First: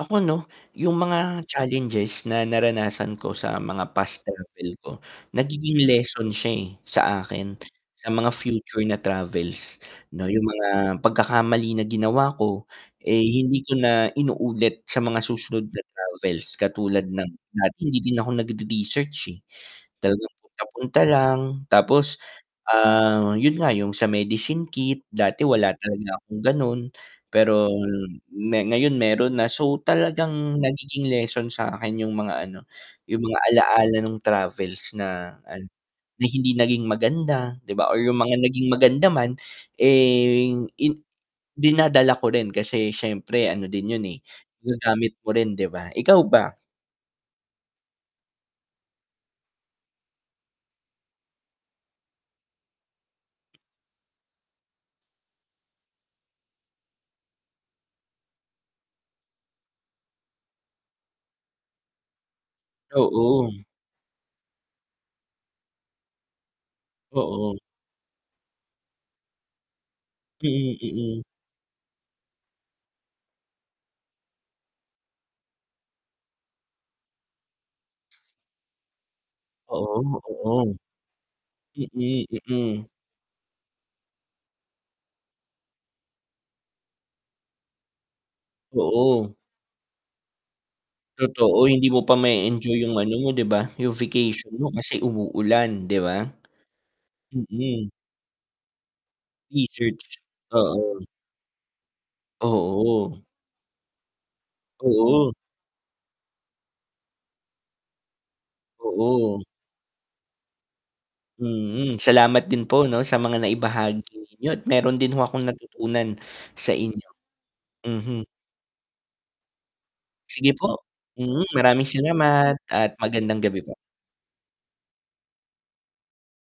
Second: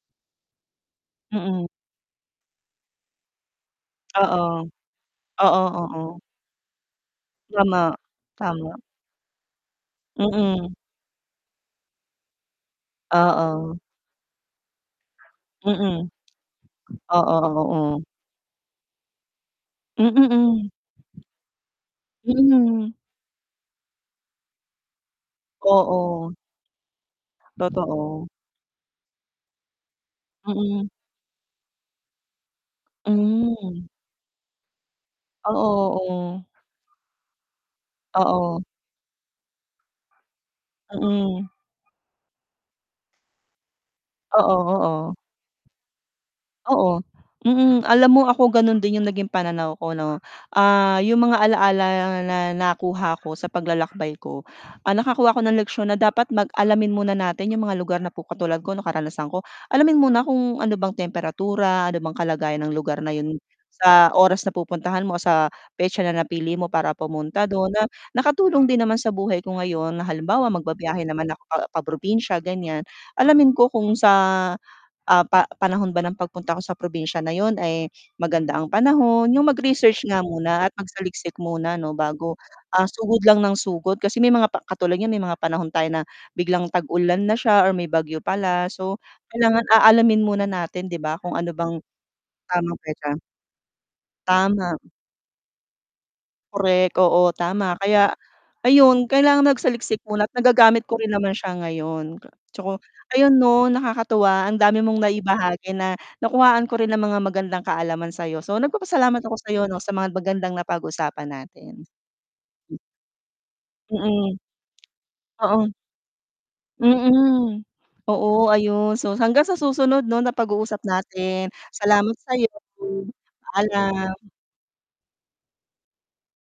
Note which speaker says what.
Speaker 1: Ako, 'no, 'yung mga
Speaker 2: Mm.
Speaker 1: challenges na naranasan ko, sa mga past
Speaker 2: Oo.
Speaker 1: travel ko,
Speaker 2: Oo,
Speaker 1: nagiging
Speaker 2: oo.
Speaker 1: lesson siya, eh, sa akin,
Speaker 2: Tama,
Speaker 1: sa mga
Speaker 2: tama.
Speaker 1: future na travels, 'no, 'yung mga
Speaker 2: Mm.
Speaker 1: pagkakamali na ginawa ko, eh, hindi ko
Speaker 2: Oo.
Speaker 1: na inuulit sa mga susunod na
Speaker 2: Mm.
Speaker 1: travels. Katulad ng
Speaker 2: Oo,
Speaker 1: dati hindi
Speaker 2: oo.
Speaker 1: din ako nagre-research, eh,
Speaker 2: Mm,
Speaker 1: talagang
Speaker 2: hmm.
Speaker 1: papunta lang, tapos,
Speaker 2: Mm.
Speaker 1: ah, 'yon nga, 'yung sa medicine kit, dati, wala talaga
Speaker 2: Oo.
Speaker 1: akong gano'n, pero
Speaker 2: Totoo.
Speaker 1: me ngayon meron na. So, talagang,
Speaker 2: Mm.
Speaker 1: nagiging lesson sa'kin 'yung mga ano, 'yung mga
Speaker 2: Hmm.
Speaker 1: alaala, no'ng travels na,
Speaker 2: Oo,
Speaker 1: an na
Speaker 2: oo.
Speaker 1: hindi naging maganda, 'di ba, or 'yung mga
Speaker 2: Oo.
Speaker 1: naging maganda man, eh, in
Speaker 2: Mm.
Speaker 1: dinadala ko rin, kasi, siyempre ano din 'yon, eh,
Speaker 2: Oo,
Speaker 1: magagamit
Speaker 2: oo.
Speaker 1: mo rin, 'di ba? Ikaw ba?
Speaker 2: Oo, mm. Alam mo ako, gano'n din 'yung naging pananaw ko, 'no. Ah, 'yung mga alaala na nakuha ko, sa paglalakbay ko, ah, nakakuha ako ng leksyon na dapat mag alamin muna natin 'yung mga lugar na pu katulad ko, 'no, karanasan ko, alamin muna kung ano bang temperatura, ano bang kalagayan ng lugar na 'yon
Speaker 1: Oo.
Speaker 2: sa oras na pupuntahan mo, o sa petsa na napili mo para pumunta
Speaker 1: Oo.
Speaker 2: do'n. Na, nakatulong din naman sa buhay ko ngayon na, halimbawa,
Speaker 1: Mm,
Speaker 2: magbibiyahe
Speaker 1: mm.
Speaker 2: naman ako pa pa-probinsya, ganiyan, alamin ko kung sa, ah, pa panahon ba ng pagpunta ko sa probinsya na 'yon ay maganda ang panahon, 'yung mag-research
Speaker 1: Oo,
Speaker 2: nga muna,
Speaker 1: oo'ng.
Speaker 2: at magsaliksik muna, 'no,
Speaker 1: Mm,
Speaker 2: bago,
Speaker 1: mm.
Speaker 2: ah, sugod lang ng sugod. Kasi may mga pa katulad niyan, may mga panahon tayo na biglang tag-ulan na siya, or may bagyo pala. So,
Speaker 1: Oo.
Speaker 2: kailangan aalamin muna natin, 'di ba, kung ano
Speaker 1: Totoo,
Speaker 2: bang,
Speaker 1: hindi mo pa mae-enjoy
Speaker 2: tamang
Speaker 1: 'yung ano
Speaker 2: petsa.
Speaker 1: mo, 'di ba, 'yung vacation mo
Speaker 2: Tama.
Speaker 1: kasi umuulan, 'di ba?
Speaker 2: Korek, oo, tama.
Speaker 1: Mm.
Speaker 2: Kaya, ayun, kailangan
Speaker 1: Research,
Speaker 2: magsaliksik muna, at nagagamit ko
Speaker 1: oo.
Speaker 2: rin naman siya ngayon. K tsaka,
Speaker 1: Oo.
Speaker 2: ayun, 'no, nakakatuwa, ang dami mong
Speaker 1: Oo.
Speaker 2: naibahagi na, nakuhaan ko rin ng mga magandang kaalaman sa'yo. So, nagpapasalamat ako
Speaker 1: Oo.
Speaker 2: sa'yo, 'no, sa mga magandang napag-usapan natin.
Speaker 1: Mm, salamat din po,
Speaker 2: Hmm.
Speaker 1: 'no, sa mga naibahagi
Speaker 2: Mm.
Speaker 1: ninyo at meron din ho akong
Speaker 2: Oo.
Speaker 1: natutunan sa inyo,
Speaker 2: Mm,
Speaker 1: mhm.
Speaker 2: oo. Ayun, so, hanggang sa susunod, 'no, na
Speaker 1: Sige po,
Speaker 2: pag-uusap
Speaker 1: mm.
Speaker 2: natin,
Speaker 1: Maraming
Speaker 2: salamat sa'yo
Speaker 1: salamat at
Speaker 2: din,
Speaker 1: magandang gabi po.
Speaker 2: paalam.